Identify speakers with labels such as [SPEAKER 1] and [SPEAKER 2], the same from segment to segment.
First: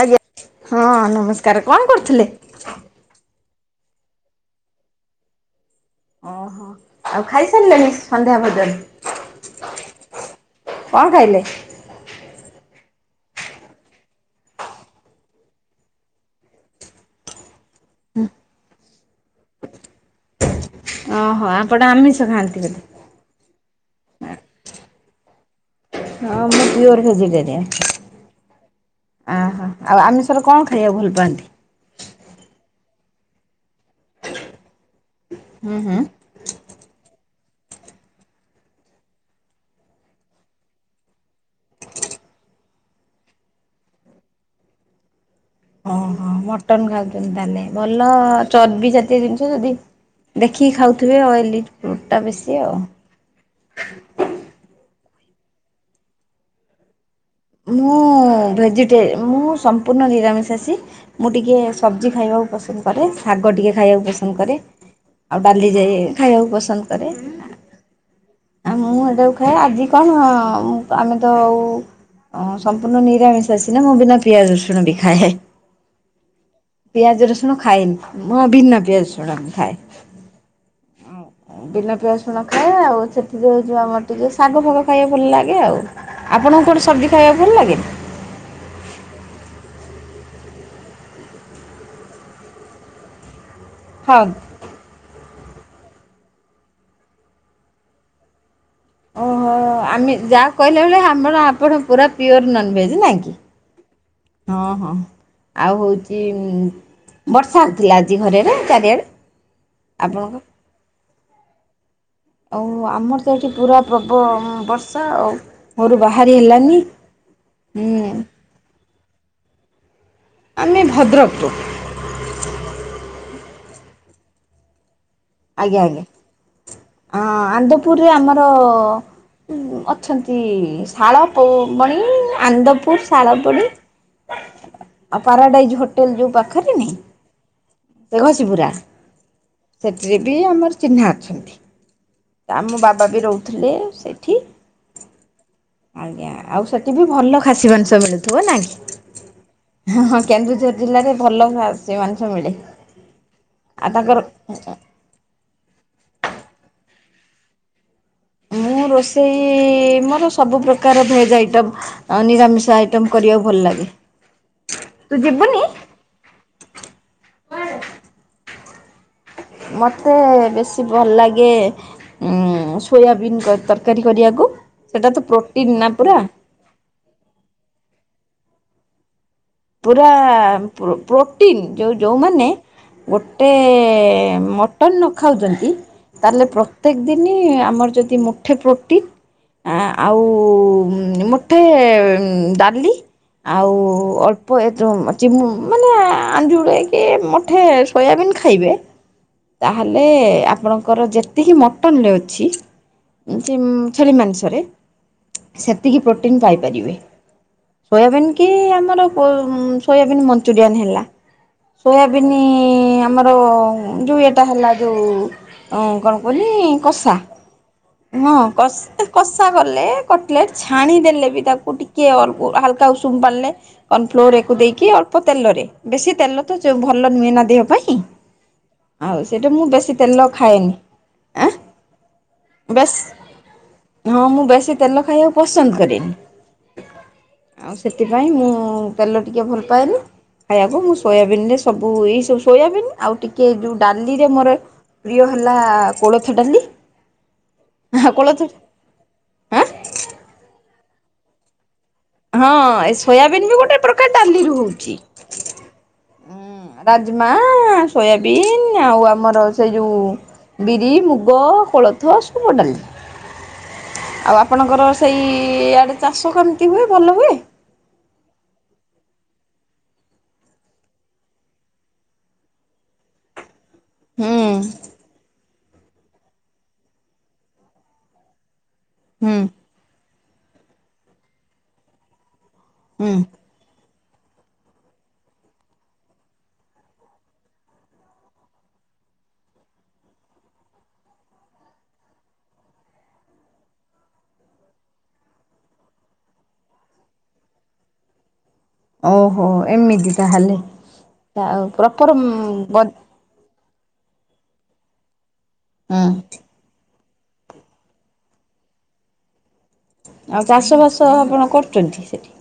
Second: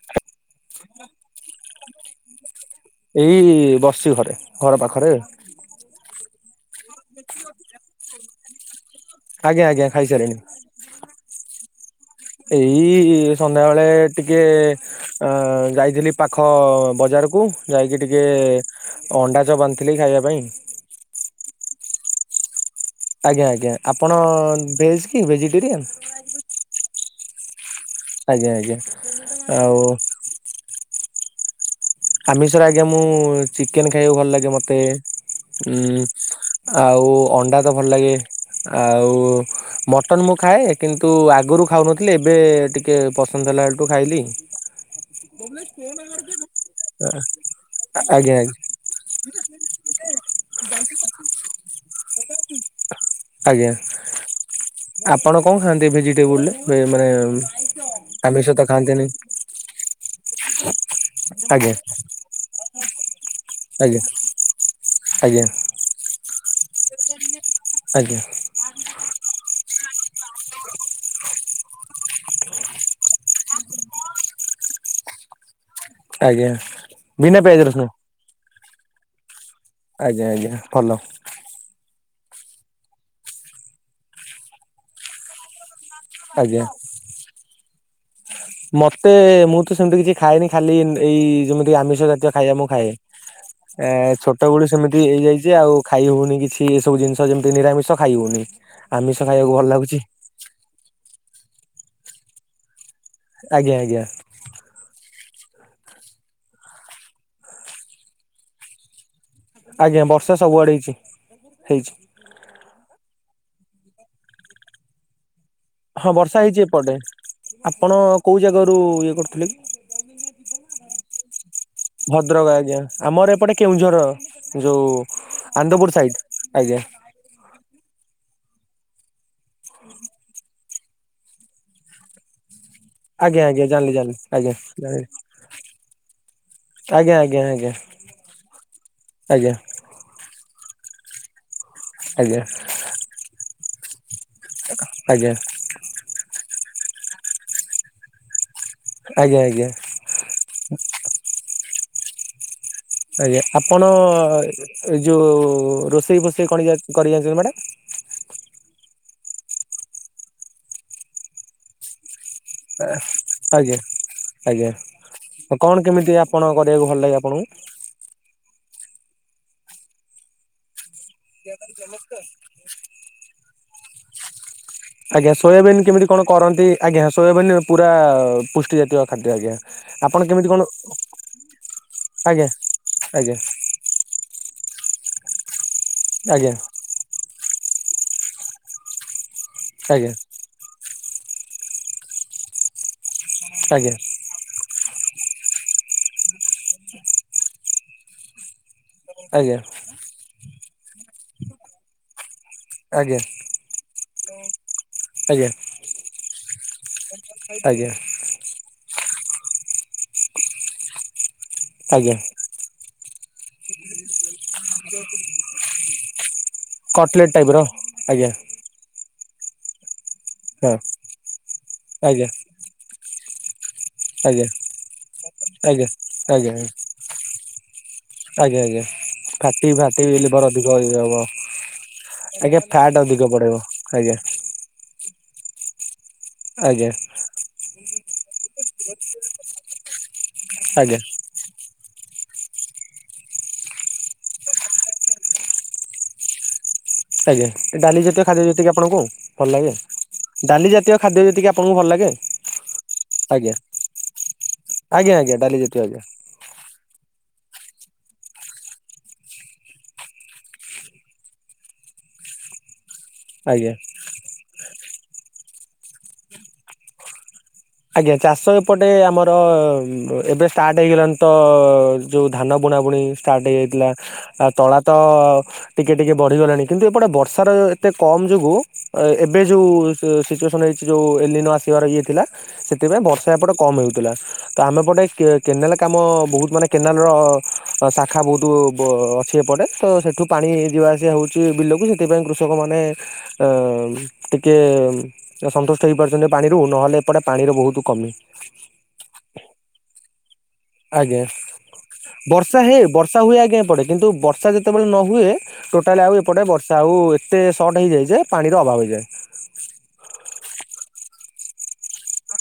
[SPEAKER 1] ଆଜ୍ଞା ହଁ ନମସ୍କାର କଣ କରୁଥିଲେ?
[SPEAKER 2] ଏଇ ବସିଚି ଘରେ ଘରପାଖରେ।
[SPEAKER 1] ଓହୋ ଆଉ ଖାଇସାରିଲେଣିି ସନ୍ଧ୍ୟା ଭୋଜନ?
[SPEAKER 2] ଆଜ୍ଞା ଆଜ୍ଞ ଖାଇସାରିଣି।
[SPEAKER 1] କଣ ଖାଇଲେ?
[SPEAKER 2] ଏଇ ସନ୍ଧ୍ୟାବେଳେ ଟିକିଏ। ଅ ଯାଇଥିଲି ପାଖ ବଜାରକୁ। ଯାଇକି ଟିକେ ଅଣ୍ଡାଚପ ଆଣିଥିଲି ଖାଇବା ପାଇଁ।
[SPEAKER 1] ଓହୋ ଆପଟ ଆମିଷ ଖାଆନ୍ତି ବୋଲି।
[SPEAKER 2] ଆଜ୍ଞା ଆଜ୍ଞା ଆପଣ ଭେଜ୍ କି ଭେଜିଟେରିଆନ୍?
[SPEAKER 1] ହଁ ମୁଁ ପିଓର ଭେଜିଟେରିଆ
[SPEAKER 2] ଆଜ୍ଞା ଆଜ୍ଞା
[SPEAKER 1] ଆହା ଆଉ ଆମି ଥର କଣ ଖାଇବାକୁ ଭଲ ପାଆନ୍ତି?
[SPEAKER 2] ଆମିଷରେ ଆଜ୍ଞା ମୁଁ ଚିକେନ ଖାଇବାକୁ ଭଲ ଲାଗେ ମତେ
[SPEAKER 1] ହୁଁ ହୁଁ
[SPEAKER 2] ଉଁ ଆଉ ଅଣ୍ଡାତ ଭଲ ଲାଗେ ଆଉ ମଟନ ମୁଁ ଖାଏ। କିନ୍ତୁ ଆଗରୁ ଖାଉନଥିଲି ଏବେ ଟିକଏ ପସନ୍ଦ ହେଲା ବେଳଠୁ ଖାଇଲି।
[SPEAKER 1] [inaudible]
[SPEAKER 2] [inaudible]
[SPEAKER 1] ମଟନ ଖାଉଛନ୍ତି ତାହେଲେ ଭଲ
[SPEAKER 2] ଆଜ୍ଞା ଆଜ୍ଞା
[SPEAKER 1] ଚର୍ବି ଜାତୀୟ ଜିନିଷ ଯଦି। ଦେଖିକି ଖାଉଥିବେ ଅଏଲି ପୁଟା ବେଶୀ ଆଉ।
[SPEAKER 2] ଆଜ୍ଞା ଆପଣ କଣ ଖାଆନ୍ତି ଭେଜିଟେବୁଲରେ ମେ ମାନେ
[SPEAKER 1] ମୁଁ
[SPEAKER 2] ଆମିଷ ତ
[SPEAKER 1] ଭେଜିଟେ
[SPEAKER 2] ଖାଆନ୍ତିନି?
[SPEAKER 1] ମୁଁ ସମ୍ପୂର୍ଣ ନିରାମିଷାଷୀ ମୁଁ ଟିକିଏ
[SPEAKER 2] ଆଜ୍ଞା
[SPEAKER 1] ସବଜି ଖାଇବାକୁ ପସନ୍ଦ କରେ ଶାଗ ଟିକିଏ
[SPEAKER 2] ଆଜ୍ଞା
[SPEAKER 1] ଖାଇବାକୁ ପସନ୍ଦ କରେ
[SPEAKER 2] ଆଜ୍ଞା
[SPEAKER 1] ଆଉ ଡାଲି ଯଏ ଖାଇବାକୁ ପସନ୍ଦ କରେ।
[SPEAKER 2] ଆଜ୍ଞା।
[SPEAKER 1] ଆ ମୁଁ ଏଟାକୁ ଖାଏ ମୁଁ ଆଜି କଣ ଆମେତ ଆଉ। ଓଁ ସମ୍ପୂର୍ଣ୍ଣ ନିରାମିଷ ସିିନା ମୁଁ ବିନା ପିଆଜ ରସୁଣ ବି ଖାଏ।
[SPEAKER 2] ଆଜ୍ଞା।
[SPEAKER 1] ପିଆଜ ରସୁଣ ଖାଏନି ମୁଁ ବିନା ପିଆଜ ରସୁଣ ଖାଏ।
[SPEAKER 2] ଆଜ୍ଞା ଆଜ୍ଞା ଭଲ।
[SPEAKER 1] ବିନା ପିଆ ରସୁଣ ଖାଏ ଆଉ ସେଥିରେ ଜଉ ଆମର ଟିକେ ଶାଗଫାଗ ଖାଇବା ଭଲ ଲାଗେ ଆଉ।
[SPEAKER 2] ଆଜ୍ଞା।
[SPEAKER 1] ଆପଣଙ୍କୁ କଣ ସବଜି ଖାଇବାକୁ ଭଲ ଲାଗେ?
[SPEAKER 2] ମତେ ମୁଁ ତ ସେମିତି କିଛି ଖାଏନି ଖାଲି ଇନ୍ଦ ଏଇ ଯେମିତି ଆମିଷ ଜାତୀୟ ଖାଇବା ମୁଁ ଖାଏ।
[SPEAKER 1] [inaudible]
[SPEAKER 2] ଏ
[SPEAKER 1] ହଁ।
[SPEAKER 2] ଛୋଟବେଲୁ ସେମି ହେଇଯାଇଚି ଆଉ ଖାଇହଉନି କିଛି ଏସବୁ ଜିନିଷ ଯେମିତି ନିରାମିଷ ଖାଇହଉନି।
[SPEAKER 1] ଓହୋ ଆମେ ଯାହା କହିଲା [unintelligible] ଆପଣ ପୁରା ପିଓର ନନଭେଜ୍ ନାଇଁ କି।
[SPEAKER 2] ଆଜ୍ଞା ଆଜ୍ଞା।
[SPEAKER 1] ହଁ ହଁ ଆଉ ହଉଚି ଉଁ ବର୍ଷା ହେଉଥିଲା ଆଜି ଘରେରେ ଚାରିଆଡ଼େ।
[SPEAKER 2] ଆଜ୍ଞା
[SPEAKER 1] ଆପଣଙ୍କ
[SPEAKER 2] ବର୍ଷା ସବୁଆଡେ ହେଇଛି ହେଇଛି।
[SPEAKER 1] ଆଉ ଆମର ତ ଏଠି ପୁରା ପ୍ରବ ବର୍ଷା ଆଉ। ଘରୁ
[SPEAKER 2] ହଁ
[SPEAKER 1] ବାହାରି
[SPEAKER 2] ବର୍ଷା ହେଇଚି
[SPEAKER 1] ହେଲାନି।
[SPEAKER 2] ଏପଟେ ଆପଣ
[SPEAKER 1] ହୁଁ
[SPEAKER 2] କଉଁ ଜାଗାରୁ ଇଏ କରୁଥିଲେ କି?
[SPEAKER 1] ଆମେ ଭଦ୍ରକରୁ।
[SPEAKER 2] ଭଦ୍ରକ ଆଜ୍ଞା ଆମର ଏପଟେ କେଉଁଝର ଯେଉ ଆନ୍ଦପୁର ସାଇଡ଼୍ ଆଜ୍ଞା।
[SPEAKER 1] ହଁ ଆନ୍ଦପୁରରେ ଆମର। ଅଛନ୍ତି ଶାଳ ପୁ ବଣି ଆନ୍ଦପୁର
[SPEAKER 2] ଆଜ୍ଞା
[SPEAKER 1] ଶାଳପଡି
[SPEAKER 2] ଆଜ୍ଞା ଜାଣିଲି ଜାଣିଲି ଆଜ୍ଞା ଜାଣିଲି
[SPEAKER 1] ଆ ପାରାଡାଇଜ ହୋଟେଲ ଯୋଉ ପାଖରେ
[SPEAKER 2] ଆଜ୍ଞା ଆଜ୍ଞା ଆଜ୍ଞା
[SPEAKER 1] ନାହିଁ। ଘସିି ପୁରା
[SPEAKER 2] ଆଜ୍ଞା
[SPEAKER 1] ସେଥିରେ ବି ଆମର ଚିହ୍ନା ଅଛନ୍ତି।
[SPEAKER 2] ଆଜ୍ଞା।
[SPEAKER 1] ଆମ ବାବା ବି ରହୁଥିଲେ ସେଠି।
[SPEAKER 2] ଆଜ୍ଞା।
[SPEAKER 1] ଆଜ୍ଞା ଆଉ ସେଠି ବି ଭଲ ଖାସି ମାଂଷ ମିଳୁଥିବ ନା କି।
[SPEAKER 2] ଆଜ୍ଞା ଆଜ୍ଞା।
[SPEAKER 1] ହଁଁ ହଁ କେନ୍ଦୁଝର ଜିଲ୍ଲାରେ ଭଲ ଖାସି ମାଂସ ମିଳେ।
[SPEAKER 2] ଆଜ୍ଞା ଆପଣ
[SPEAKER 1] ଆଉ ତାଙ୍କର
[SPEAKER 2] ଏ ଯୋଉ ରୋଷେଇ ଫୋଷେଇ କଣ ଇଏ କରି ଜାଣିଛନ୍ତି ମ୍ୟାଡ଼ାମ।
[SPEAKER 1] ମୁଁ ରୋଷେଇ ମୋର ସବୁ ପ୍ରକାର ଭେଜ୍ ଆଇଟମ୍ ଅଁ ନିରାମିଷ। ଆଇଟମ କରିବାକୁ ଭଲ
[SPEAKER 2] ଆଜ୍ଞା
[SPEAKER 1] ଲାଗେ।
[SPEAKER 2] ଆଜ୍ଞା କଣ କେମିତି କଁ ଆପଣଙ୍କୁ କରିବାକୁ ଭଲ ଲାଗେ ଆପଣଙ୍କୁ।
[SPEAKER 1] ମତେ ବେଶୀ ଭଲ ଲାଗେ। ଉଁ ସୋୟାବିନ୍ କ ତରକାରୀ କରିବାକୁ। ସେଇଟା ତ
[SPEAKER 2] ଆଜ୍ଞା
[SPEAKER 1] ପ୍ରୋଟିନ୍
[SPEAKER 2] ସୋୟାବିନ୍
[SPEAKER 1] ନା
[SPEAKER 2] କେମିତି
[SPEAKER 1] ପୁରା
[SPEAKER 2] କଣ କରନ୍ତି ଆଜ୍ଞା ସୋୟାବିନ୍ ପୁରା ପୁଷ୍ଟିଜାତୀୟ ଖାଦ୍ୟ ଆଜ୍ଞା।
[SPEAKER 1] ପୁରା
[SPEAKER 2] ଆପଣ କେମିତି କଣ
[SPEAKER 1] ପ୍ରୋ ପ୍ରୋଟିନ ଯୋଉ
[SPEAKER 2] ଆଜ୍ଞା
[SPEAKER 1] ଯୋଉମାନେ
[SPEAKER 2] ଆଜ୍ଞା
[SPEAKER 1] ଗୋଟେ ମ ଟନ ନ ଖାଉଛନ୍ତି ତାହେଲେ
[SPEAKER 2] ଆଜ୍ଞା
[SPEAKER 1] ପ୍ରତେକ ଦିନ ଆମର ଯଦି ମୁଠେ ପ୍ରୋଟିନ୍। ଆ
[SPEAKER 2] ଆଜ୍ଞା
[SPEAKER 1] ଆଉ ଉଁ ମୁଠେ ଡାଲି ଆଉ
[SPEAKER 2] ଆଜ୍ଞା
[SPEAKER 1] ଅଳ୍ ଳ୍ପ ଏ ଯୋଉ ଚିମ୍ ମାନେ ଆଞୁଳାଏ ମୁଠେ ସୋୟାବିନ୍ ଖାଇବେ।
[SPEAKER 2] ଆଜ୍ଞା।
[SPEAKER 1] ତାହଲେ ଆପଣଙ୍କର ଯେତିକି ମଟନରେ ଅଛି।
[SPEAKER 2] ଆଜ୍ଞା।
[SPEAKER 1] ସେମ୍ ଛେଳି ମାଂସରେ।
[SPEAKER 2] ଆଜ୍ଞା।
[SPEAKER 1] ସେତିକି ପ୍ରୋଟିନ୍ ପାଇପାରିବେ
[SPEAKER 2] ଆଜ୍ଞା।
[SPEAKER 1] ସୋୟାବିନ୍ କି ଆମର। ପୋ ମ ସୋୟାବିନ୍ ମଞ୍ଚୁରିଆନ୍ ହେଲା
[SPEAKER 2] ଆଜ୍ଞା
[SPEAKER 1] ସୋୟାବିନ୍ ନ୍ ଆମର ଯୋଉ ଏଇଟା ହେଲା ଯୋଉ କଣ କହିଲେ। କଷା
[SPEAKER 2] କଟଲେଟ୍ ଟାଇପ୍ ର ଆଜ୍ଞା
[SPEAKER 1] ହଁ କଷ୍। କଷା କଲେ କଟଲେଟ୍
[SPEAKER 2] ହଁ
[SPEAKER 1] ଛାଣିଦେଲେ ବି ତାକୁ ଟିକେ
[SPEAKER 2] ଆଜ୍ଞା
[SPEAKER 1] ଅଲ ହାଲକା ଉଷୁମ ପାଣି ଲେ। କନ୍ ଫ୍ଲୋର
[SPEAKER 2] ଆଜ୍ଞା
[SPEAKER 1] ଏକୁ ଦେଇକି ଅଳ୍ପ ତେଲରେ
[SPEAKER 2] ଆଜ୍ଞା
[SPEAKER 1] ବେଶୀ ତେଲ ତ
[SPEAKER 2] ଆଜ୍ଞା
[SPEAKER 1] ଭଲ ନୁହେଁ ନା ଦେହ ପାଇଁ।
[SPEAKER 2] ଆଜ୍ଞା ଆଜ୍ଞା
[SPEAKER 1] ଆଉ ସେଠୁ ମୁଁ
[SPEAKER 2] ଫାଟି
[SPEAKER 1] ବେଶୀ
[SPEAKER 2] ଫାଟି
[SPEAKER 1] ତେଲ
[SPEAKER 2] ଲିଭର
[SPEAKER 1] ଖାଉନି
[SPEAKER 2] ଅଧିକ ଇଏ ହବ
[SPEAKER 1] ଆଁ।
[SPEAKER 2] ଆଜ୍ଞା
[SPEAKER 1] ବେଶ୍
[SPEAKER 2] ଫ୍ୟାଟ୍ ଅଧିକ ବଢେଇବ ଆଜ୍ଞା
[SPEAKER 1] ହଁ ମୁଁ ବେଶୀ ତେଲ ଖାଇବାକୁ ପସନ୍ଦ କରେନି।
[SPEAKER 2] ଆଜ୍ଞା।
[SPEAKER 1] ଆଉ ସେଥିପାଇଁ ମୁଁ ତେଲ ଟିକେ ଭଲ ପାଏନି ଖାଇବାକୁ
[SPEAKER 2] ଆଜ୍ଞା
[SPEAKER 1] ମୁଁ ଶୋୟା ବିନ୍ ରେ ଏଇ ସବୁ ଏଇ ସବୁ ସୋୟାବନ୍ ଆଉ ଟିକେ ଯୋଉ ଡାଲିରେ ମୋର। ପ୍ରିୟ ହେଲା କୋଳଥ ଡାଲି।
[SPEAKER 2] ଆଜ୍ଞା ଏ ଡାଲି
[SPEAKER 1] ହଁ
[SPEAKER 2] ଜାତୀୟ
[SPEAKER 1] କୋଳଥ
[SPEAKER 2] ଖାଦ୍ୟ ଯେତିକ। ଆପଣଙ୍କୁ ଭଲ
[SPEAKER 1] ଆଁ
[SPEAKER 2] ଲାଗେ ଡାଲି ଜାତୀୟ ଖାଦ୍ୟ ଯେତିକି ଆପଣଙ୍କୁ ଭଲ ଲାଗେ।
[SPEAKER 1] ହଁ ଏ ସୋୟାବନ୍
[SPEAKER 2] ଆଜ୍ଞା
[SPEAKER 1] ବି ଗୋଟେ ପ୍ରକାର ଡାଲିରୁ ହଉଛି।
[SPEAKER 2] ଆଜ୍ଞା ଆଜ୍ଞା ଡାଲି ଜାତୀୟ ଆଜ୍ଞା
[SPEAKER 1] ରାଜମା ସୋୟାବିନ୍ ଆଉ ଆମର ସେ ଯୋଉ। ବିରି ମୁଗ କୋଳଥ ସବୁ ଡାଲି।
[SPEAKER 2] ଆଜ୍ଞା।
[SPEAKER 1] ଆଉ ଆପଣଙ୍କର ସେଇ ଆଡ଼େ ଚାଷ କେମିତି ହୁଏ ଭଲ ହୁଏ।
[SPEAKER 2] ଆଜ୍ଞା ଚାଷ ଏପଟେ ଆମର ଏବେ ଷ୍ଟାର୍ଟ ହେଇଗଲାଣି ତ ଯୋଉ ଧାନ ବୁଣାବୁଣି। ଷ୍ଟାର୍ଟ ହେଇ ଯାଇଥିଲା।
[SPEAKER 1] ହୁଁ
[SPEAKER 2] ଆ ତଳା ତ ଟିକେ ଟିକେ ବଢିଗଲାଣି କିନ୍ତୁ ଏପଟେ ବର୍ଷା ର ଏତେ କମ ଯୋଗୁ। ଆ
[SPEAKER 1] ହୁଁ
[SPEAKER 2] ଏବେ ଯୋଉ ସି ସିଚୁଏସନ୍ ହେଇଛି ଯୋଉ ଏଲିନୋ ଆସିବାର ଇଏ ଥିଲା ସେଥିପାଇଁ
[SPEAKER 1] ହୁଁ।
[SPEAKER 2] ବର୍ଷା ଏପଟେ। କମ୍ ହେଉଥିଲା ତ ଆମେ ଏପଟେ କେ କେନାଲ କାମ ବହୁତ ମାନେ କେନାଲର। ଅ ଶାଖା ବହୁତ ବ ଅଛି ଏପଟେ ତ ସେଠୁ ପାଣି ଯିବା ଆସିବା ହଉଛି ବିଲକୁ ସେଠି। ସେଥିପାଇଁ କୃଷକମାନେ ଅ ଟିକେ ସନ୍ତୁଷ୍ଟ ହେଇପାରୁଛନ୍ତି ପାଣିରୁ ନହେଲେ ସେପଟେ ପାଣିର ବହୁତ କମି
[SPEAKER 1] ଓହୋ ଏମିତି ତାହେଲେ
[SPEAKER 2] ଆଜ୍ଞା
[SPEAKER 1] ଆଉ ପ୍ରପର
[SPEAKER 2] ବର୍ଷା ହେ ବର୍ଷା ହୁଏ ଆଜ୍ଞା ଏପଟେ କିନ୍ତୁ ବର୍ଷା ଯେତେବେଳେ ନ ହୁଏ ଟୋଟାଲି
[SPEAKER 1] ହୁଁ
[SPEAKER 2] ଆଉ ଏପଟେ ବର୍ଷା ଆଉ ଏତେ ସର୍ଟ ହେଇଯାଏ ଯେ ପାଣିର ଅଭାବ ହେଇଯାଏ।
[SPEAKER 1] ଆଉ ଚାଷବାସ ଆପଣ କରୁଛନ୍ତି ସେଇଠି?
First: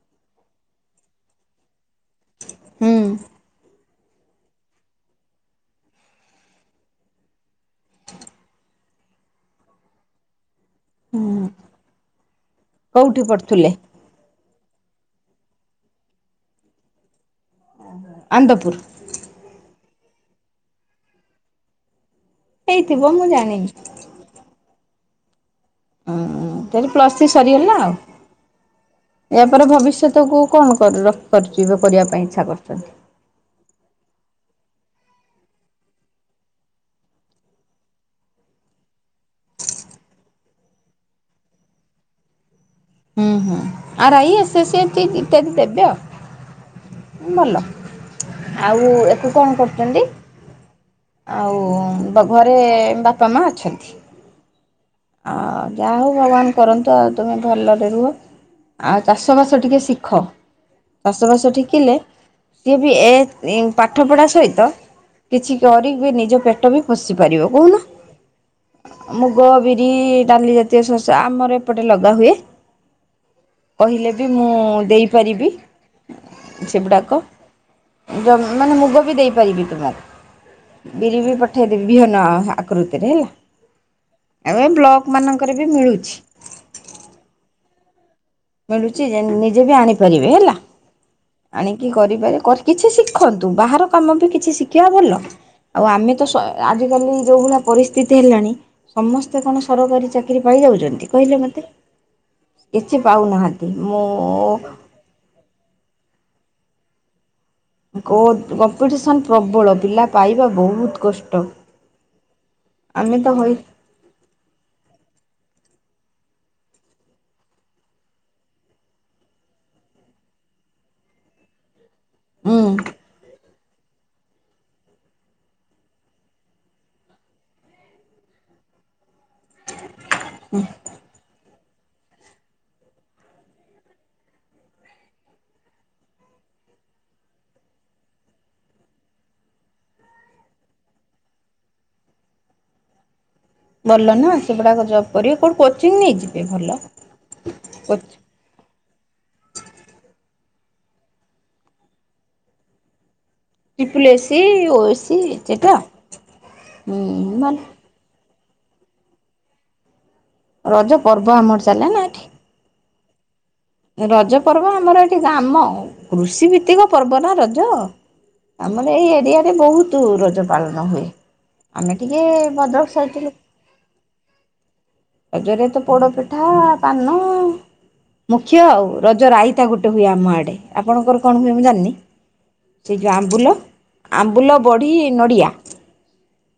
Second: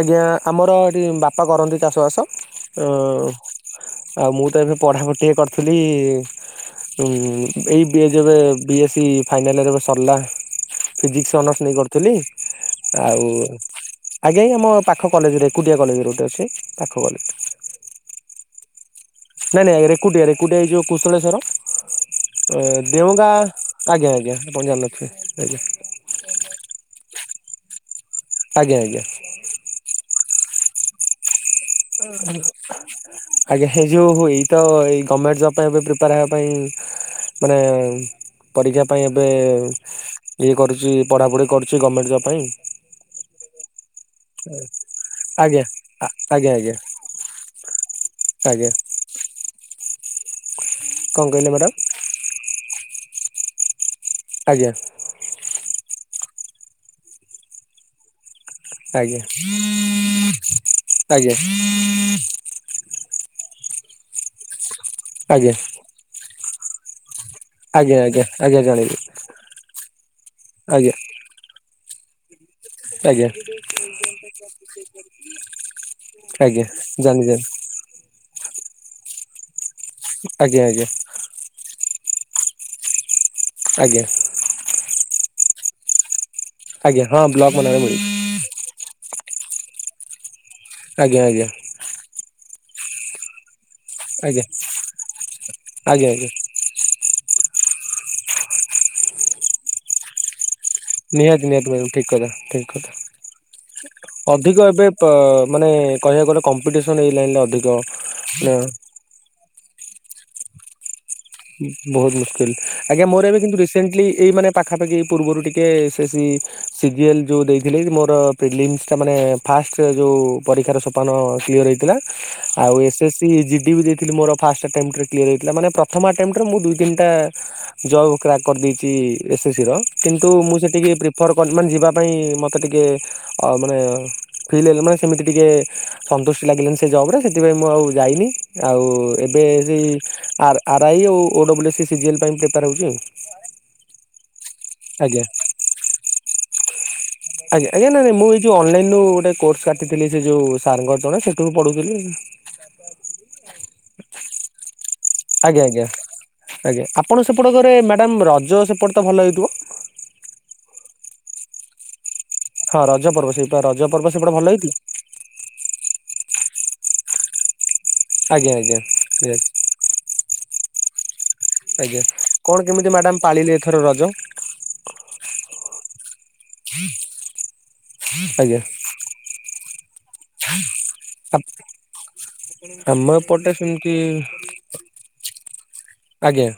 [SPEAKER 2] ଆଜ୍ଞା ଆମର ଏଠି ବାପା କରନ୍ତି ଚାଷବାସ।
[SPEAKER 1] ହୁଁ
[SPEAKER 2] ଆଉ ମୁଁ ତ ଏବେ ପଢାପଢ଼ି ଟିିକେ କରିଥିଲି। ଏଇ ଏବେ ବି ଏ ସି ଫାଇନାଲ ଇଅର ଏବେ ସରିଲା। ଫିଜିକ୍ସ ଅନର୍ସ ନେଇ କରୁଥିଲି ଆଉ
[SPEAKER 1] କୋଉଠି ପଢୁଥିଲେ?
[SPEAKER 2] ଆଜ୍ଞା ଆମ ଏଇ ପାଖ କଲେଜରେ ଏକୁଟିଆ କଲେଜରେ ଗୋଟେ ଅଛି ପାଖ କଲେଜ।
[SPEAKER 1] ଆନନ୍ଦପୁର।
[SPEAKER 2] ନାଇଁ ନାଇଁ ରେକୁଟିଆ ରେକୁଟିଆ ଏଇ ଯୋଉ କୁଶଳେସ୍ଵର।
[SPEAKER 1] ହେଇଥିବ ମୁଁ
[SPEAKER 2] ଦେଓଙ୍ଗା
[SPEAKER 1] ଜାଣିନି।
[SPEAKER 2] ଆଜ୍ଞା ଆଜ୍ଞା ଆପଣ ଜାଣିନଥିବେ ଆଜ୍ଞା।
[SPEAKER 1] ହଁ ତାଲେ ପ୍ଲସ୍ ଥ୍ରୀ ସରିଗଲା ଆଉ
[SPEAKER 2] ଆଜ୍ଞା ଆଜ୍ଞା।
[SPEAKER 1] ଏହା ପରେ ଭବିଷ୍ୟତକୁ କଣ କରୁଛି କରିବା ପାଇଁ ଇଚ୍ଛା କରୁଛନ୍ତି?
[SPEAKER 2] ଆଜ୍ଞା ଏ ଯୋଉ ଏଇ ତ ଏଇ ଗମେଣ୍ଟ ଜବ ପାଇଁ ପ୍ରିପେୟାର ହେବା ପାଇଁ ମାନେ ପରୀକ୍ଷା ପାଇଁ ଏବେ ଇଏ କରୁଛି ପଢାପଢି କରୁଛି ଗମେଣ୍ଟ ଜବ ପାଇଁ।
[SPEAKER 1] ହୁଁ ହୁଁ ଆରାଇ ଏଏସ ଆଈ ଏ ଇତ୍ୟାଦି
[SPEAKER 2] ଆଜ୍ଞା
[SPEAKER 1] ଦେବେ
[SPEAKER 2] ଆଜ୍ଞା ଆଜ୍ଞା
[SPEAKER 1] ଆଉ ଭଲ
[SPEAKER 2] ଆଜ୍ଞା
[SPEAKER 1] ଆଉ ଏବେ କଣ କରୁଛନ୍ତି?
[SPEAKER 2] କଣ କହିଲେ ମ୍ୟାଡ଼ାମ
[SPEAKER 1] ଆଉ ଘରେ ବାପା ମା ଅଛନ୍ତି।
[SPEAKER 2] ଆଜ୍ଞା।
[SPEAKER 1] ଆଉ ଯାହା ହଉ ଭଗବାନ କରନ୍ତୁ ଆଉ ତୁମେ ଭଲରେ ରୁହ। ଆଉ
[SPEAKER 2] ଆଜ୍ଞା
[SPEAKER 1] ଚାଷବାସ ଟିକେ ଶିଖ
[SPEAKER 2] ଆଜ୍ଞା
[SPEAKER 1] ଚାଷବାସ ଟିକିଲେ ସିଏ ବି ଏ ପାଠ ପଢା ସହିତ
[SPEAKER 2] ଆଜ୍ଞା
[SPEAKER 1] କିଛି କରିକି ନିଜ ପେଟ ବି ପୋସି ପାରିବ କହୁନା
[SPEAKER 2] ଆଜ୍ଞା ଆଜ୍ଞା ଆଜ୍ଞା ଜାଣିଲି
[SPEAKER 1] ମୁଗ ବି ଡାଲି ଜାତୀୟ
[SPEAKER 2] ଆଜ୍ଞା
[SPEAKER 1] ଶସ୍ୟ ଆମର ଏପଟେ ଲଗା ହୁଏ।
[SPEAKER 2] ଆଜ୍ଞା।
[SPEAKER 1] କହିଲେ ବି ମୁଁ ଦେଇପାରିବି।
[SPEAKER 2] ଆଜ୍ଞା
[SPEAKER 1] ସେଗୁଡ଼ାକ
[SPEAKER 2] ଡାଲି ଜା
[SPEAKER 1] ମାନେ ମୁଗ ବି ଦେଇପାରିବି
[SPEAKER 2] ଆଜ୍ଞା ଆଜ୍ଞା
[SPEAKER 1] ତୁମର ବିରି ବି ପ ପଠେଇଦେବି ବିହନ ଆକୃତିରେ ହେଲା।
[SPEAKER 2] ଆଜ୍ଞା।
[SPEAKER 1] ଏବେ ବ୍ଲକ ମାନଙ୍କରେ ବି ମିଳୁଛି।
[SPEAKER 2] ଆଜ୍ଞା ହଁ ବ୍ଲକ ମାନଙ୍କରେ ମିଳୁଛି।
[SPEAKER 1] ମିଳୁଛି ନିଜେ ବି ଆଣିପାରିବେ ହେଲା।
[SPEAKER 2] ଆଜ୍ଞ ଆଜ୍ଞା।
[SPEAKER 1] ଆଣି କରିପାର କିଛି ଶିଖନ୍ତୁ ବାହାର କାମ ବି
[SPEAKER 2] ଆଜ୍ଞା
[SPEAKER 1] କିଛି ଶିଖିବା ଭଲ ଆଉ
[SPEAKER 2] ଆଜ୍ଞା
[SPEAKER 1] ଆମେ ତ
[SPEAKER 2] ଆଜ୍ଞା
[SPEAKER 1] ସ୍ଵୟା ଆଜିକାଲି ଯୋଉ ଭଳିଆ ପରିସ୍ଥିତି ହେଲାଣି ସମସ୍ତେ କଣ ସରକାରୀ ଚାକି ଚାକିରି ପାଇଯାଉଛନ୍ତି କହିଲେ
[SPEAKER 2] ନିହାତି
[SPEAKER 1] ମତେ
[SPEAKER 2] ନିହାତି ମ୍ୟାଡ଼ାମ ଠିକ କଥା ଠିକ କଥା।
[SPEAKER 1] କିଛି ପାଉନାହାନ୍ତି ମୁଁ
[SPEAKER 2] ଅଧିକ ଏବେ ମାନେ କହିବାକୁ ଗଲେ କମ୍ପିଟିସନ ଏଇ ଲାଇନ ରେ ଅଧିକ। ମାନେ
[SPEAKER 1] କମ୍ପିଟିସନ ପ୍ରବଳ ପିଲା ପାଇବା ବହୁତ କଷ୍ଟ।
[SPEAKER 2] ବହୁତ ମୁସ୍କିଲି ଆଜ୍ଞା
[SPEAKER 1] ଆମେ ତ
[SPEAKER 2] ମୋର ଏବେ
[SPEAKER 1] ହଇ
[SPEAKER 2] କିନ୍ତୁ ରିସ ରିସେଣ୍ଟଲି ଏଇ ମାନେ ପାଖାପାଖି ପୂର୍ବରୁ ଟିକେ ସେ ସେଇ ସିଗିଏଲ ଯୋଉ ଦେଇଥିଲେ କି ମୋର ପିଗଲିମ୍ସଟା ମାନେ ଫାଷ୍ଟ ଯୋଉ ପରୀକ୍ଷାର ସୋପାନ କ୍ଲିୟର ହେଇଥିଲା।
[SPEAKER 1] ହୁଁ
[SPEAKER 2] ଆଉ ଏସେ ସି ଇ ଜି ଟି ବି ଦେଇଥିଲି ମୋର ଫାଷ୍ଟ ଆଟେମଣ୍ଟେରେ କ୍ଲିଅର ହେଇଥିଲା। ମାନେ ପ୍ର ପ୍ରଥମ ଆଟେମ୍ଟରେ ମୁଁ ଦୁଇ ତିନିଟା ଜବ୍ କ୍ରାକ୍ କରିଦେଇଛି ଏସେ ସିର। କିନ୍ତୁ ମୁଁ ସେଟିକି ପ୍ରିଫର୍ ମାନେ ଯିବା ପାଇଁ ମୋତେ ଟିକେ ଅ ମାନେ ଫିଲ୍ ହେଲେ ମାନେ ସେମିତି ଟିକେ ସନ୍ତୁଷ୍ଟି ଲାଗିଲାନ ସେ ଜବରେ। ସେଥିପାଇଁ ମୁଁ ଆଉ ଯାଇନି। ଆଉ ଏବେ ସେଇ ଆର ଆର୍ ଆଇ ଆଉ ଓ ଡବ୍ଲ୍ୟୁ ଏସେ ସିଜିଏଲ୍ ପାଇଁ ପ୍ରିପାରେ ହେଉଛି ଆଉ।
[SPEAKER 1] ଭଲ ନା ସେଗୁଡାକ ଜବ୍
[SPEAKER 2] ଆଜ୍ଞା।
[SPEAKER 1] କରିବେ କଉଠୁ କୋଚିଂ ନେଇଯିବେ ଭଲ।
[SPEAKER 2] ଆଜ୍ଞା ଆଜ୍ଞା ନାଇଁ ନାଇଁ ମୁଁ ଏଇ ଯୋଉ ଅନଲାଇନ ରୁ ଗୋଟେ କୋର୍ସ କାଟିିଥିଲି ଯେ ଯୋଉ ସାରଙ୍ଗ ତଳେ ସେଠୁ ମୁଁ ପଢୁଥିଲି।
[SPEAKER 1] ଟ୍ରିପଲେସି ଓ ଏ ସି
[SPEAKER 2] ଆଜ୍ଞା ଆଜ୍ଞା ଆଜ୍ଞା ଆପଣ ସେପଟ
[SPEAKER 1] ଭଲ
[SPEAKER 2] ଘରେ ମ୍ୟାଡ଼ାମ ରଜ ସେପଟେ ତ ଭଲ ହେଇଥିବ?
[SPEAKER 1] ରଜ ପର୍ବ ଆମର ଚାଲେନା ଏଠି।
[SPEAKER 2] ହଁ ରଜ ପର୍ବ ସେଇପା ରଜ ପର୍ବ ସେପଟେ ଭଲ ହେଇଥି।
[SPEAKER 1] [unintelligible] ଆମ କୃଷି ଭିତ୍ତିକ ପର୍ବ ନା ରଜ
[SPEAKER 2] ଆଜ୍ଞା ଆଜ୍ଞା
[SPEAKER 1] ଆମର ଏଇ
[SPEAKER 2] ୟେସ୍
[SPEAKER 1] ଏରିଆରେ ବହୁତ ତୁ ରଜ ପାଳନ ହୁଏ ଆମେ
[SPEAKER 2] ଆଜ୍ଞା।
[SPEAKER 1] ଟିକେ
[SPEAKER 2] କଣ କେମିତି
[SPEAKER 1] ବଦ୍ରକ
[SPEAKER 2] ମ୍ୟାଡାମ
[SPEAKER 1] ସାଇଟ
[SPEAKER 2] ପାଳିଲେ ଏଥର ରଜ?
[SPEAKER 1] ରଜରେ ତ ପୋଡ଼ପିଠା ପାନ ମୁଖ୍ୟ
[SPEAKER 2] ଆଜ୍ଞା।
[SPEAKER 1] ଆଉ ରଜ ରାଇତା ଗୋଟେ ହୁଏ ଆମ ଆଡ଼େ। ଆପଣଙ୍କର କଣ ହୁଏ ମୁଁ ଜାଣିନି ସେଇ
[SPEAKER 2] ଆମ
[SPEAKER 1] ଯୋଉ
[SPEAKER 2] ଏପଟେ
[SPEAKER 1] ଆମ୍ବୁଲ
[SPEAKER 2] ସେମିତି
[SPEAKER 1] ଆମ୍ବୁଲ ବଢ଼ି ନଡ଼ିଆ
[SPEAKER 2] ଆଜ୍ଞା।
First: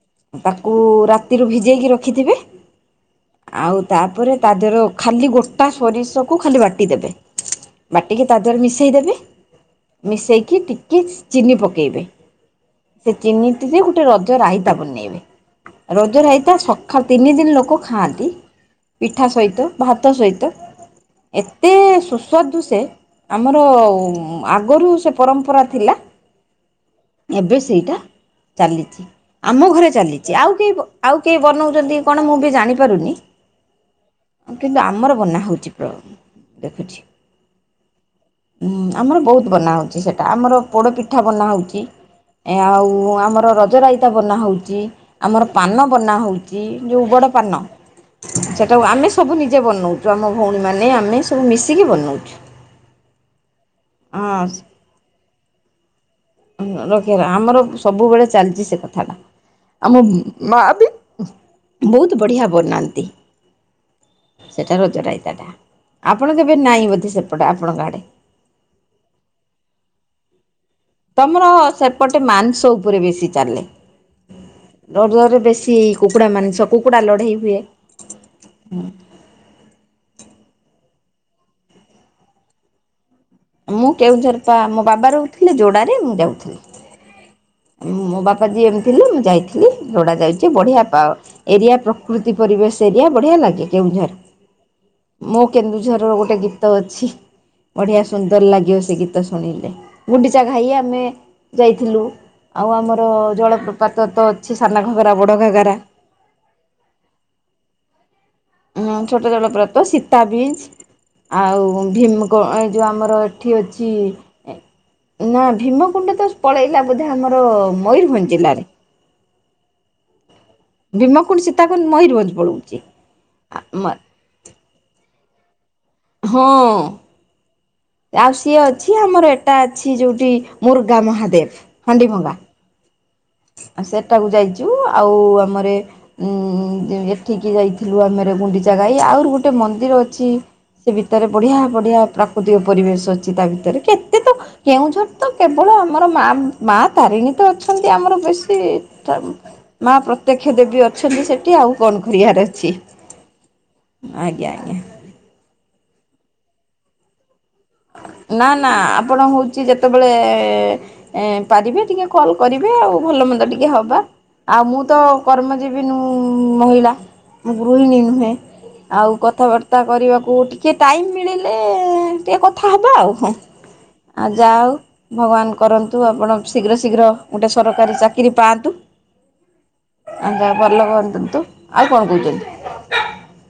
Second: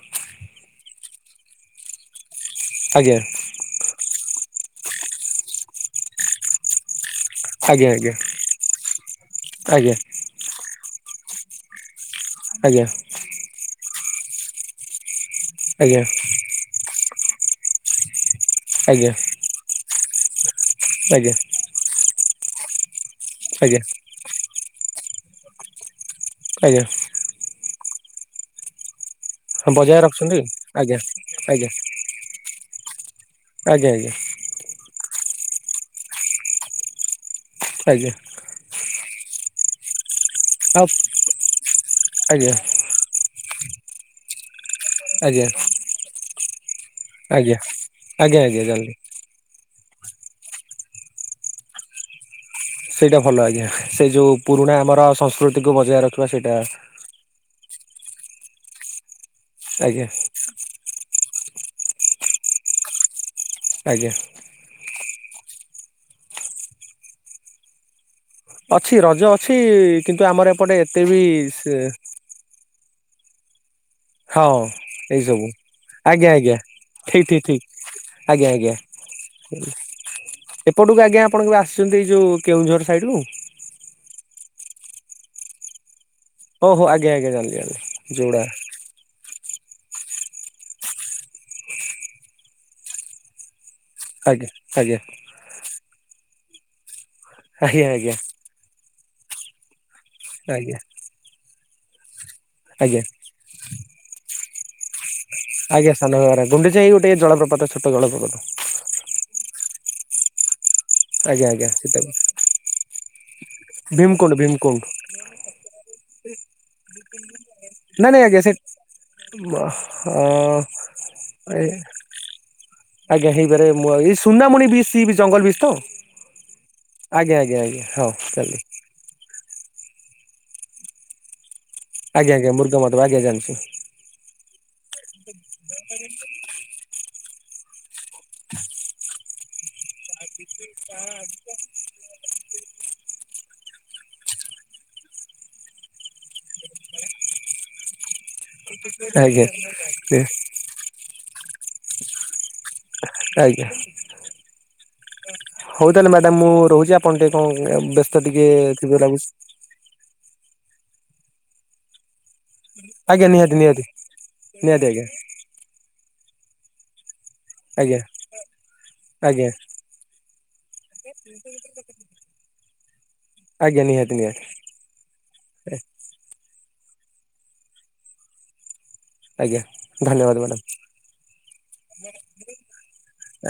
[SPEAKER 1] ତାକୁ ରାତିରୁ ଭିଜେଇକି ରଖିଥିବେ।
[SPEAKER 2] ଆଜ୍ଞା।
[SPEAKER 1] ଆଉ ତାପରେ ତା ଦେହରୁ ଖାଲି ଗୋଟା ସୋରିଷ କୁ ଖାଲି ବାଟି ଦେବେ।
[SPEAKER 2] ଆଜ୍ଞା ଆଜ୍ଞା
[SPEAKER 1] ବାଟିକି ତା ଦିହରେ ମିଶେଇ ଦେବେ
[SPEAKER 2] ଆଜ୍ଞା।
[SPEAKER 1] ମିଶେଇକି ଟିକେ ଚିନି ପକେଇବେ।
[SPEAKER 2] ଆଜ୍ଞା।
[SPEAKER 1] ସେ ଚିନିତିରେ ଗୋଟେ ରଜ ରାଇତା ବନେଇବେ
[SPEAKER 2] ଆଜ୍ଞା
[SPEAKER 1] ରଜ ରାଇତା ସ ଖା ତିନି ଦିନି ଲୋକ ଖାଆନ୍ତି ପିଠା ସହିତ ଭାତ ସହିତ।
[SPEAKER 2] ଆଗ
[SPEAKER 1] ଏତେ ସୁସ୍ୱାଦୁ ସେ ଆମର
[SPEAKER 2] ଆଜ୍ଞା
[SPEAKER 1] ଆଗରୁ ସେ ପରମ୍ପରା ଥିଲା।
[SPEAKER 2] ଆଜ୍ଞା।
[SPEAKER 1] ଏବେ ସେଇଟା ଚାଲିଚି। ଆମ ଘରେ
[SPEAKER 2] ବଜାୟ
[SPEAKER 1] ଚାଲିଛି।
[SPEAKER 2] ରଖିଛନ୍ତି
[SPEAKER 1] ଆଉ କେହି
[SPEAKER 2] ଆଜ୍ଞା
[SPEAKER 1] ଆଉ କେହି ବନଉଛନ୍ତି କଣ ମୁଁ ବି ଜାଣିପାରୁନି।
[SPEAKER 2] ଆଜ୍ଞା ଆଜ୍ଞା।
[SPEAKER 1] କିନ୍ତୁ ଆମର ବନା ହୋଉଚି ପ୍ର ଦେଖୁଛି।
[SPEAKER 2] ଆଜ୍ଞା।
[SPEAKER 1] ଉଁ ଆମର ବହୁତ ବନା ହେଉଛି ସେଟା ଆମର
[SPEAKER 2] ଆଉ
[SPEAKER 1] ପୋଡ ପିଠା ବନାହୋଉଛି
[SPEAKER 2] ଆଜ୍ଞା
[SPEAKER 1] ଆଉ ଆମର ରଜ ରାଇତା ବନା ହଉ ଚି
[SPEAKER 2] ଆଜ୍ଞା
[SPEAKER 1] ଆମର ପାନ ବନା ହଉଚି ଯୋଉ ବଡ଼
[SPEAKER 2] ଆଜ୍ଞା
[SPEAKER 1] ପାନ
[SPEAKER 2] ଆଜ୍ଞା ଆଜ୍ଞା
[SPEAKER 1] ସେଟାକୁ
[SPEAKER 2] ଜାଣିଲି
[SPEAKER 1] ଆମେ ସବୁ ନିଜେ ବନଉଚୁ ଆମ ଭଉଣୀମାନେ ଆମେ ସବୁ ମିଶିକି ବନଉଚୁ।
[SPEAKER 2] ସେଇଟା ଭଲ ଆଜ୍ଞା ସେଇ ଯୋଉ ପୁରୁଣା ଆମର ସଂସ୍କୃତିକୁ ବଜାୟ ରଖ
[SPEAKER 1] ଅଁ ରଖିବାର ଆମର ସବୁବେଳେ ଚାଲିଛି ସେ କଥା ଟା ଆମ
[SPEAKER 2] ଆଜ୍ଞା
[SPEAKER 1] ମା ବି ବହୁତ ବଢ଼ିଆ ବନାନ୍ତି।
[SPEAKER 2] ଆଜ୍ଞା।
[SPEAKER 1] ସେଇଟା ହଉଛି ରାଇତାଟା। ଆପଣ କେବେ ନାଇଁ ବୋଧେ ସେପଟେ ଆପଣଙ୍କ ଆଡ଼େ?
[SPEAKER 2] ଅଛି ରଜ ଅଛି କିନ୍ତୁ ଆମର ଏପଟେ ଏତେ ବି
[SPEAKER 1] ତମର
[SPEAKER 2] ସେ
[SPEAKER 1] ସେପଟେ ମାଂସ ଉପରେ ବେଶି ଚାଲେ।
[SPEAKER 2] ହଁ ଏଇ
[SPEAKER 1] ରଜରେ
[SPEAKER 2] ସବୁ
[SPEAKER 1] ବେଶୀ କୁକୁଡା
[SPEAKER 2] ଆଜ୍ଞା ଆଜ୍ଞା
[SPEAKER 1] ମାଂସ କୁକୁଡା
[SPEAKER 2] ଠିକ
[SPEAKER 1] ଲଢେଇ
[SPEAKER 2] ଠିକ
[SPEAKER 1] ହୁଏ।
[SPEAKER 2] ଠିକ ଆଜ୍ଞା ଆଜ୍ଞା। ଏପଟକୁ ଆଜ୍ଞା ଆପଣଙ୍କ କେବେ ଆସିଛନ୍ତି ଏଇ ଯୋଉ କେଉଁଝର ସାଇଡ କୁ?
[SPEAKER 1] ମୁଁ କେଉଁଝର ପା ମୋ ବାବା ରହୁଥିଲେ ଯୋଡାରେ ମୁଁ ଯାଉଥିଲି।
[SPEAKER 2] ଓହୋ ଆଜ୍ଞା ଆଜ୍ଞା ଜାଣିଲି ଜା
[SPEAKER 1] ମୋ ବାପା ଜିଏମ ଥିଲେ ମୁଁ ଯାଇ ଥିଲି ଯୋଡା ଯାଇଛି ବଢିଆ ପା ଏରିଆ ପ୍ରକୃତି ପରିବେଶ ଏରିଆ ବଢିଆ ଲାଗେ। କେଉଁଝର
[SPEAKER 2] ଆଜ୍ଞା ଆଜ୍ଞା
[SPEAKER 1] ମୋ କେନ୍ଦୁଝରର ଗୋଟେ ଗୀତଅଛି
[SPEAKER 2] ଆଜ୍ଞା
[SPEAKER 1] ବଢିଆ ଶୁ
[SPEAKER 2] ଆଜ୍ଞା
[SPEAKER 1] ସୁନ୍ଦର ଲାଗିବ ସେ ଗୀତ ଶୁଣିଲେ ଗୁଣ୍ଡିଚା ଘାଇ
[SPEAKER 2] ଆଜ୍ଞା
[SPEAKER 1] ଆମେ ଯାଇଥିଲୁ। ଆଉ
[SPEAKER 2] ଆଜ୍ଞା
[SPEAKER 1] ଆମର ଜଳପ୍ରପାତତ ଅଛି ସାନ ଘାଗରା ବଡ ଘାଗରା
[SPEAKER 2] ଆଜ୍ଞା ସାନ ଘାଗରା ଗୁଣ୍ଡିଚାଇ ଗୋଟେ ଜଳପ୍ରପାତ ଛୋଟ ଜଳପ୍ରପାତ
[SPEAKER 1] ହଁ ଛୋଟ ଜଳପ୍ରପାତ ସୀତାବିଞ୍ଚ
[SPEAKER 2] ଆଜ୍ଞା ଆଜ୍ଞା
[SPEAKER 1] ଆଉ
[SPEAKER 2] ସେଇଟାକୁ
[SPEAKER 1] ଭୀମ କୁ ଏଇ ଯଉ ଆମର ଏଠିଅଛି
[SPEAKER 2] ଭୀମକୁଣ୍ଡ
[SPEAKER 1] ଏ
[SPEAKER 2] ଭୀମକୁଣ୍ଡ
[SPEAKER 1] ନା ଭୀମକୁୁଣ୍ଡତ ସ ପଳେଇଲା ବୋଧେ ଆମର ମୟୂରଭଞ୍ଜ ଜିଲ୍ଲାରେ
[SPEAKER 2] ବା ହଁ।
[SPEAKER 1] ଭୀମକୁଣ୍ଡ ସୀତାକୁଣ୍ଡ ମୟୂରଭଞ୍ଜ ପଳଉଛି ଆ ମ
[SPEAKER 2] ଟୁନାମଣି ବି ସି ବିଜ ଜଙ୍ଗଲ ବିଚ ତ?
[SPEAKER 1] ହଁ।
[SPEAKER 2] ଆଜ୍ଞା ଆଜ୍ଞା ଆଜ୍ଞା। ହଁ
[SPEAKER 1] ଆଉ
[SPEAKER 2] ଚାଲି
[SPEAKER 1] ସିଏ ଅଛି ଆମର ଏଟା ଅଛି ଯୋଉଠି ମୃର୍ଗା ମହାଦେବ।
[SPEAKER 2] ଆଜ୍ଞା ଆଜ୍ଞା ମୃର୍ଗା ମହାଦେବ ଆଜ୍ଞା ଜାଣିଛି।
[SPEAKER 1] ଆଉ ସେଟାକୁ ଯାଇଛୁ ଆଉ ଆମରେ ଉଁ ଏଠିକି ଯାଇଥିଲୁ ଆମର ଗୁଣ୍ଡିଚାଘାଈ ଆହୁରି ଗୋଟେ ମନ୍ଦିର ଅଛି। ସେ ଭିତରେ ବଢିଆ ବଢିଆ ପ୍ରାକୃତିକ ପରିବେଶ ଅଛି ତା ଭିତରେ କେତେତ କେଉଁଝର ତ କେବଳ ଆମର ମା ମା ତାରିଣୀତ ଅଛନ୍ତି ଆମର ବେଶୀ ଟମ୍
[SPEAKER 2] ଆଜ୍ଞା
[SPEAKER 1] ମା ପ୍ରତ୍ୟେକ୍ଷ ଦେବୀ ଅଛନ୍ତି ସେଠି ଆଉ କଣ କରିବାର ଅଛି
[SPEAKER 2] ଆଜ୍ଞା।
[SPEAKER 1] ଆଜ୍ଞା ଆଜ୍ଞା।
[SPEAKER 2] ହଉ ତାହେଲେ ମ୍ୟାଡାମ ମୁଁ ରହୁଛି ଆପଣ ଟିକେ କଣ ଏ ବ୍ୟସ୍ତ ଟିକେ ଥିବେ ଲାଗୁଛି।
[SPEAKER 1] ଯିଏ ଯେତେବେଳେ ଏ ପାରିବେ ଟିକେ କଲ୍ କରିବେ ଆଉ
[SPEAKER 2] ଆଜ୍ଞା
[SPEAKER 1] ଭଲମନ୍ଦ
[SPEAKER 2] ନିହାତି
[SPEAKER 1] ଟିକେ
[SPEAKER 2] ନିହାତି
[SPEAKER 1] ହବା ଆଉ
[SPEAKER 2] ନିହାତି
[SPEAKER 1] ମୁଁତ
[SPEAKER 2] ଆଜ୍ଞା
[SPEAKER 1] କର୍ମଜୀବି ନୁ ମହିଳା ମୁଁ ଗୃହିଣୀ
[SPEAKER 2] ଆଜ୍ଞା
[SPEAKER 1] ନୁହେଁ ଆଉ
[SPEAKER 2] ଆଜ୍ଞା
[SPEAKER 1] କଥାବା ତା କରିବାକୁ ଟିକେ ଟାଇମ ମିଳିଲେ ଟିକେ କଥାହେବା ଆଉ ହୁଁ।
[SPEAKER 2] ଆଜ୍ଞା ନିହାତି
[SPEAKER 1] ଆ
[SPEAKER 2] ନିହାତି
[SPEAKER 1] ଯା ହଉ। ଭଗବାନ କରନ୍ତୁ ଆପଣ ଶୀଗ୍ର ଶୀଗ୍ର ଗୋଟେ ସରକାରୀ ଚାକିରି ପାଆନ୍ତୁ।
[SPEAKER 2] ଆଜ୍ଞା ଧନ୍ୟବାଦ
[SPEAKER 1] ଆଜ୍ଞା
[SPEAKER 2] ମ୍ୟାଡ଼ାମ
[SPEAKER 1] ଭଲ କରତୁନ୍ତୁ ଆଉ କଣ କହୁଛନ୍ତି?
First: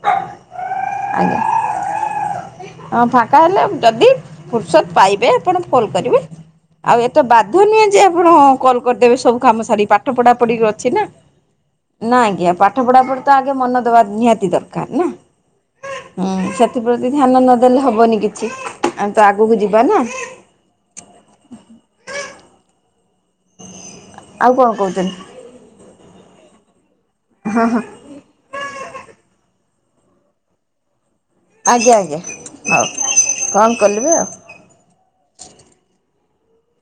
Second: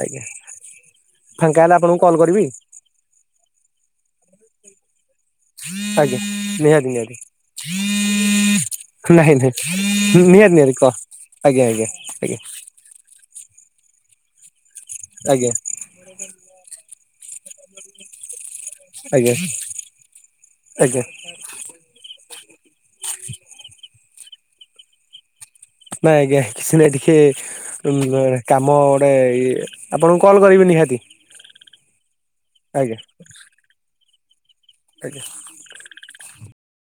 [SPEAKER 2] ଆଜ୍ଞା
[SPEAKER 1] ଆଜ୍ଞା
[SPEAKER 2] ଫାଙ୍କାହେଲେ ଆପଣଙ୍କୁ କଲ୍ କରିବି?
[SPEAKER 1] ହଁ ଫାଙ୍କାହେଲେ ଯଦି ଫୁରର୍ସତ ପାଇବେ ଆପଣ ଫୋଲ
[SPEAKER 2] ଆଜ୍ଞା
[SPEAKER 1] କରିବେ
[SPEAKER 2] ନିହାତି
[SPEAKER 1] ଆଉ
[SPEAKER 2] ନିହାତି
[SPEAKER 1] ଏତେ ବାଧ୍ୟ ନୁହେଁଯେ ଆପଣ କଲ କରିଦେବେ
[SPEAKER 2] ନାହିଁ ନାହିଁ
[SPEAKER 1] ସବୁକାମ ସାରିକି ପାଠ ପଢା
[SPEAKER 2] ନିହାତି
[SPEAKER 1] ପଢି ଅ
[SPEAKER 2] ନିହାତି କହ
[SPEAKER 1] ଛିନା।
[SPEAKER 2] ଆଜ୍ଞା ଆଜ୍ଞା।
[SPEAKER 1] ଆଜ୍ଞା ପାଠ ପଢା ପଢିତ ଆଗ ମନଦେବା ନିହାତି ଦରକାରନା?
[SPEAKER 2] ଆଜ୍ଞା।
[SPEAKER 1] ହୁଁ ସେଥିପ୍ରତି ଧ୍ୟାନ ନଦେଲେ ହବନିକିଛି ଆମେତ
[SPEAKER 2] ଆଜ୍ଞା
[SPEAKER 1] ଆଗକୁ ଯିବା ନା
[SPEAKER 2] ଆଜ୍ଞା। [unintelligible]
[SPEAKER 1] ଆଉ କଣ କହୁଛନ୍ତି?
[SPEAKER 2] ନାଇଁ ଆଜ୍ଞା କିଛି ନାଇଁ ଟିକେ ଉଁ କାମ ଗୋଟେ ଇଏ ଆପଣଙ୍କୁ କଲ କରିବି ନିହାତି
[SPEAKER 1] ଆଜ୍ଞା ଆଜ୍ଞା ହଉ
[SPEAKER 2] ଆଜ୍ଞା
[SPEAKER 1] କଣ କଲିବେ ଆଉ
[SPEAKER 2] ଆଜ୍ଞା।